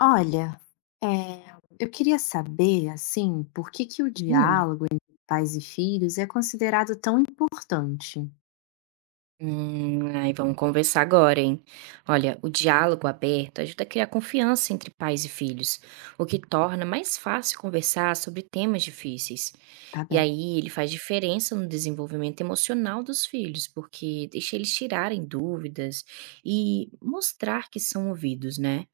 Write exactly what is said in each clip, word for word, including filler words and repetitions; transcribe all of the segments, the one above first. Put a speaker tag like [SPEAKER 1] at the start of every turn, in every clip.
[SPEAKER 1] Olha, eh, eu queria saber, assim, por que que o
[SPEAKER 2] Hum.
[SPEAKER 1] diálogo entre pais e filhos é considerado tão importante?
[SPEAKER 2] Hum, ai, vamos conversar agora, hein? Olha, o diálogo aberto ajuda a criar confiança entre pais e filhos, o que torna mais fácil conversar sobre temas difíceis.
[SPEAKER 1] Tá
[SPEAKER 2] E
[SPEAKER 1] bem.
[SPEAKER 2] aí ele faz diferença no desenvolvimento emocional dos filhos, porque deixa eles tirarem dúvidas e mostrar que são ouvidos, né?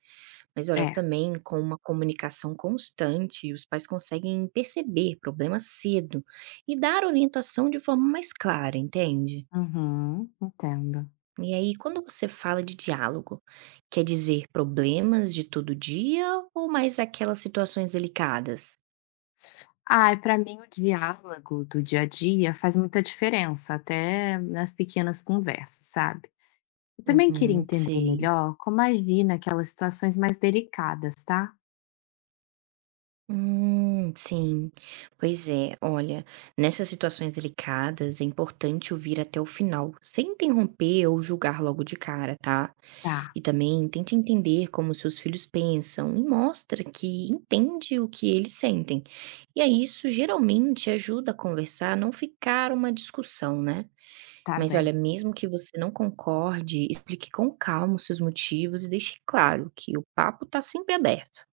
[SPEAKER 2] Mas olha,
[SPEAKER 1] É.
[SPEAKER 2] também com uma comunicação constante, os pais conseguem perceber problemas cedo e dar orientação de forma mais clara, entende?
[SPEAKER 1] Uhum, entendo.
[SPEAKER 2] E aí, quando você fala de diálogo, quer dizer problemas de todo dia ou mais aquelas situações delicadas?
[SPEAKER 1] Ai, para mim o diálogo do dia a dia faz muita diferença, até nas pequenas conversas, sabe? Eu também queria
[SPEAKER 2] Uhum,
[SPEAKER 1] entender
[SPEAKER 2] sei.
[SPEAKER 1] melhor como agir naquelas situações mais delicadas, tá?
[SPEAKER 2] Hum, sim. Pois é, olha, nessas situações delicadas é importante ouvir até o final, sem interromper ou julgar logo de cara, tá?
[SPEAKER 1] Tá,
[SPEAKER 2] E também tente entender como seus filhos pensam e mostra que entende o que eles sentem. E aí, isso geralmente ajuda a conversar, a não ficar uma discussão, né?
[SPEAKER 1] tá
[SPEAKER 2] Mas
[SPEAKER 1] bem.
[SPEAKER 2] olha, mesmo que você não concorde, explique com calma os seus motivos e deixe claro que o papo está sempre aberto.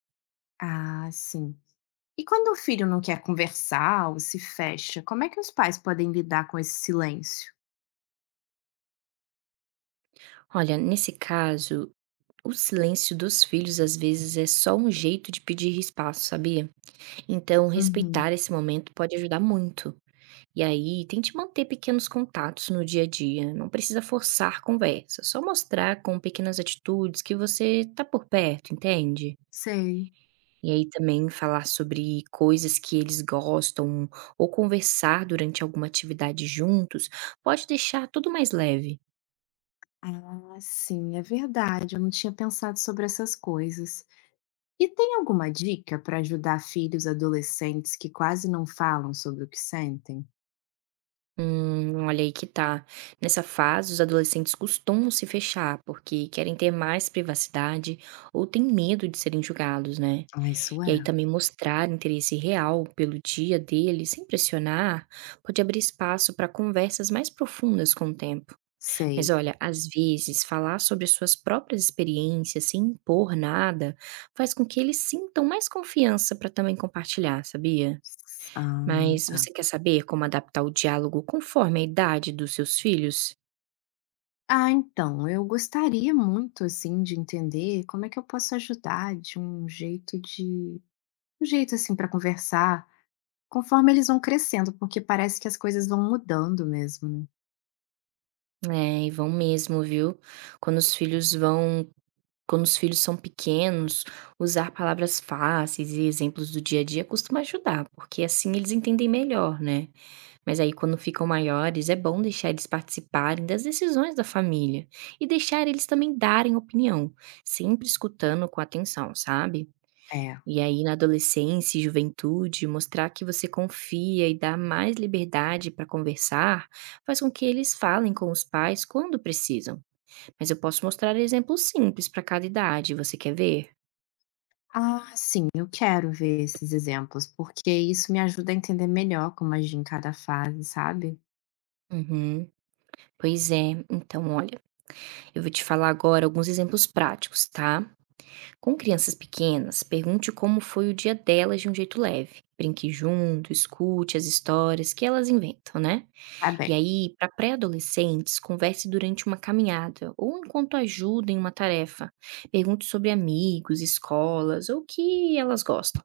[SPEAKER 1] Ah, sim. E quando o filho não quer conversar ou se fecha, como é que os pais podem lidar com esse silêncio?
[SPEAKER 2] Olha, nesse caso, o silêncio dos filhos às vezes é só um jeito de pedir espaço, sabia? Então,
[SPEAKER 1] Uhum,
[SPEAKER 2] respeitar esse momento pode ajudar muito. E aí, tente manter pequenos contatos no dia a dia, não precisa forçar conversa, só mostrar com pequenas atitudes que você está por perto, entende?
[SPEAKER 1] sei.
[SPEAKER 2] E aí também falar sobre coisas que eles gostam ou conversar durante alguma atividade juntos pode deixar tudo mais leve.
[SPEAKER 1] Ah, sim, é verdade. Eu não tinha pensado sobre essas coisas. E tem alguma dica para ajudar filhos adolescentes que quase não falam sobre o que sentem?
[SPEAKER 2] Hum, olha aí que tá. Nessa fase, os adolescentes costumam se fechar porque querem ter mais privacidade ou têm medo de serem julgados, né?
[SPEAKER 1] Ah, isso
[SPEAKER 2] E aí
[SPEAKER 1] é.
[SPEAKER 2] também mostrar interesse real pelo dia deles, sem pressionar, pode abrir espaço para conversas mais profundas com o tempo. Mas
[SPEAKER 1] Sei.
[SPEAKER 2] olha, às vezes falar sobre suas próprias experiências sem impor nada faz com que eles sintam mais confiança para também compartilhar, sabia?
[SPEAKER 1] Ah,
[SPEAKER 2] Mas
[SPEAKER 1] tá.
[SPEAKER 2] você quer saber como adaptar o diálogo conforme a idade dos seus filhos?
[SPEAKER 1] Ah, então, eu gostaria muito assim de entender como é que eu posso ajudar de um jeito de um jeito assim para conversar conforme eles vão crescendo, porque parece que as coisas vão mudando mesmo.
[SPEAKER 2] É, e vão mesmo, viu? Quando os filhos vão, Quando os filhos são pequenos, usar palavras fáceis e exemplos do dia a dia costuma ajudar, porque assim eles entendem melhor, né? Mas aí, quando ficam maiores, é bom deixar eles participarem das decisões da família e deixar eles também darem opinião, sempre escutando com atenção, sabe?
[SPEAKER 1] Né? É.
[SPEAKER 2] E aí, na adolescência e juventude, mostrar que você confia e dá mais liberdade para conversar faz com que eles falem com os pais quando precisam. Mas eu posso mostrar exemplos simples para cada idade, você quer ver?
[SPEAKER 1] Ah, sim, eu quero ver esses exemplos, porque isso me ajuda a entender melhor como agir em cada fase, sabe?
[SPEAKER 2] Uhum. Pois é, então olha, eu vou te falar agora alguns exemplos práticos, tá? Com crianças pequenas, pergunte como foi o dia delas de um jeito leve. Brinque junto, escute as histórias que elas inventam, né?
[SPEAKER 1] Tá
[SPEAKER 2] E
[SPEAKER 1] bem,
[SPEAKER 2] aí, para pré-adolescentes, converse durante uma caminhada ou enquanto ajuda em uma tarefa. Pergunte sobre amigos, escolas ou o que elas gostam.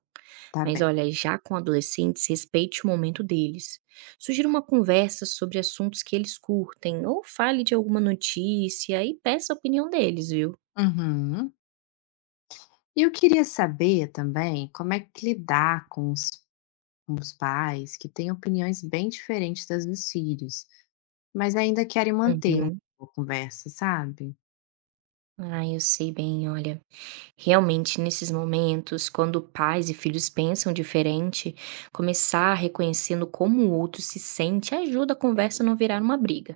[SPEAKER 1] tá
[SPEAKER 2] Mas
[SPEAKER 1] bem.
[SPEAKER 2] olha, já com adolescentes, respeite o momento deles. Sugira uma conversa sobre assuntos que eles curtem ou fale de alguma notícia e peça a opinião deles, viu?
[SPEAKER 1] Uhum. E eu queria saber também como é que lidar com os, com os pais que têm opiniões bem diferentes das dos filhos, mas ainda querem manter uma
[SPEAKER 2] Uhum.
[SPEAKER 1] boa conversa, sabe?
[SPEAKER 2] Ah, eu sei bem, olha. Realmente, nesses momentos, quando pais e filhos pensam diferente, começar reconhecendo como o outro se sente ajuda a conversa a não virar uma briga.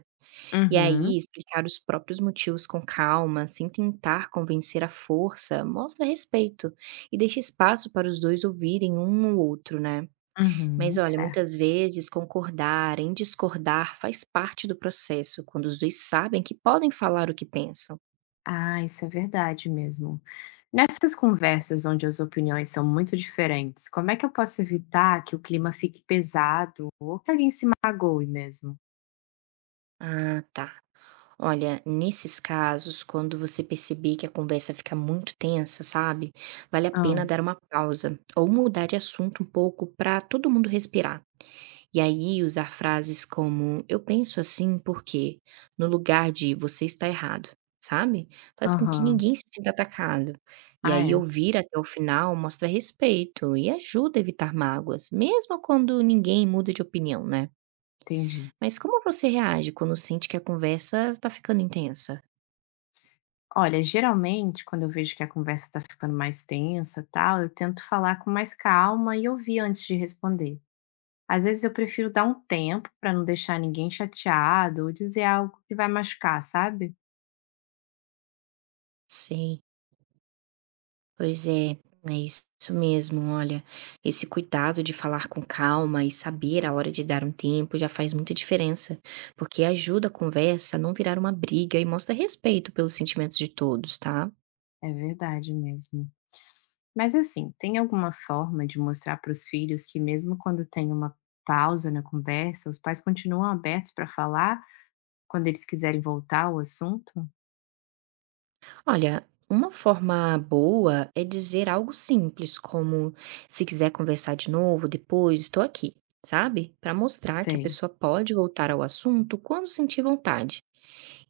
[SPEAKER 2] E aí,
[SPEAKER 1] Uhum,
[SPEAKER 2] explicar os próprios motivos com calma, sem tentar convencer à força, mostra respeito e deixa espaço para os dois ouvirem um ao outro, né? Mas
[SPEAKER 1] uhum,
[SPEAKER 2] olha,
[SPEAKER 1] certo.
[SPEAKER 2] muitas vezes concordar em discordar faz parte do processo, quando os dois sabem que podem falar o que pensam.
[SPEAKER 1] Ah, isso é verdade mesmo. Nessas conversas onde as opiniões são muito diferentes, como é que eu posso evitar que o clima fique pesado ou que alguém se magoe mesmo?
[SPEAKER 2] Ah, tá. Olha, nesses casos, quando você perceber que a conversa fica muito tensa, sabe? Vale a pena
[SPEAKER 1] Ah,
[SPEAKER 2] dar uma pausa ou mudar de assunto um pouco para todo mundo respirar. E aí usar frases como eu penso assim porque, no lugar de você está errado, sabe? Faz com que
[SPEAKER 1] aham.
[SPEAKER 2] ninguém se sinta atacado. E
[SPEAKER 1] Ah,
[SPEAKER 2] aí
[SPEAKER 1] é.
[SPEAKER 2] ouvir até o final mostra respeito e ajuda a evitar mágoas, mesmo quando ninguém muda de opinião, né?
[SPEAKER 1] Entendi.
[SPEAKER 2] Mas como você reage quando sente que a conversa está ficando intensa?
[SPEAKER 1] Olha, geralmente, quando eu vejo que a conversa tá ficando mais tensa, tal, eu tento falar com mais calma e ouvir antes de responder. Às vezes eu prefiro dar um tempo para não deixar ninguém chateado ou dizer algo que vai machucar, sabe?
[SPEAKER 2] Sim, pois é, é isso mesmo. Olha, esse cuidado de falar com calma e saber a hora de dar um tempo já faz muita diferença, porque ajuda a conversa a não virar uma briga e mostra respeito pelos sentimentos de todos, tá?
[SPEAKER 1] É verdade mesmo. Mas assim, tem alguma forma de mostrar para os filhos que mesmo quando tem uma pausa na conversa, os pais continuam abertos para falar quando eles quiserem voltar ao assunto?
[SPEAKER 2] Olha, uma forma boa é dizer algo simples, como se quiser conversar de novo depois, estou aqui, sabe? Para mostrar que a
[SPEAKER 1] Sei.
[SPEAKER 2] pessoa pode voltar ao assunto quando sentir vontade.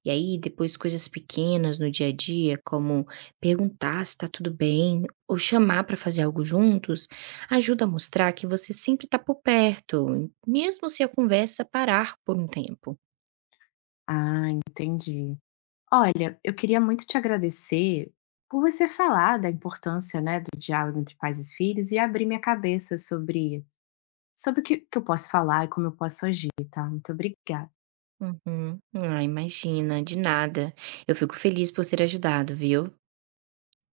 [SPEAKER 2] E aí, depois, coisas pequenas no dia a dia, como perguntar se está tudo bem ou chamar para fazer algo juntos, ajuda a mostrar que você sempre está por perto, mesmo se a conversa parar por um tempo.
[SPEAKER 1] Ah, entendi. Olha, eu queria muito te agradecer por você falar da importância, né, do diálogo entre pais e filhos e abrir minha cabeça sobre sobre o que, que eu posso falar e como eu posso agir, tá? Muito obrigada.
[SPEAKER 2] Uhum. Ah, imagina, de nada. Eu fico feliz por ter ajudado, viu?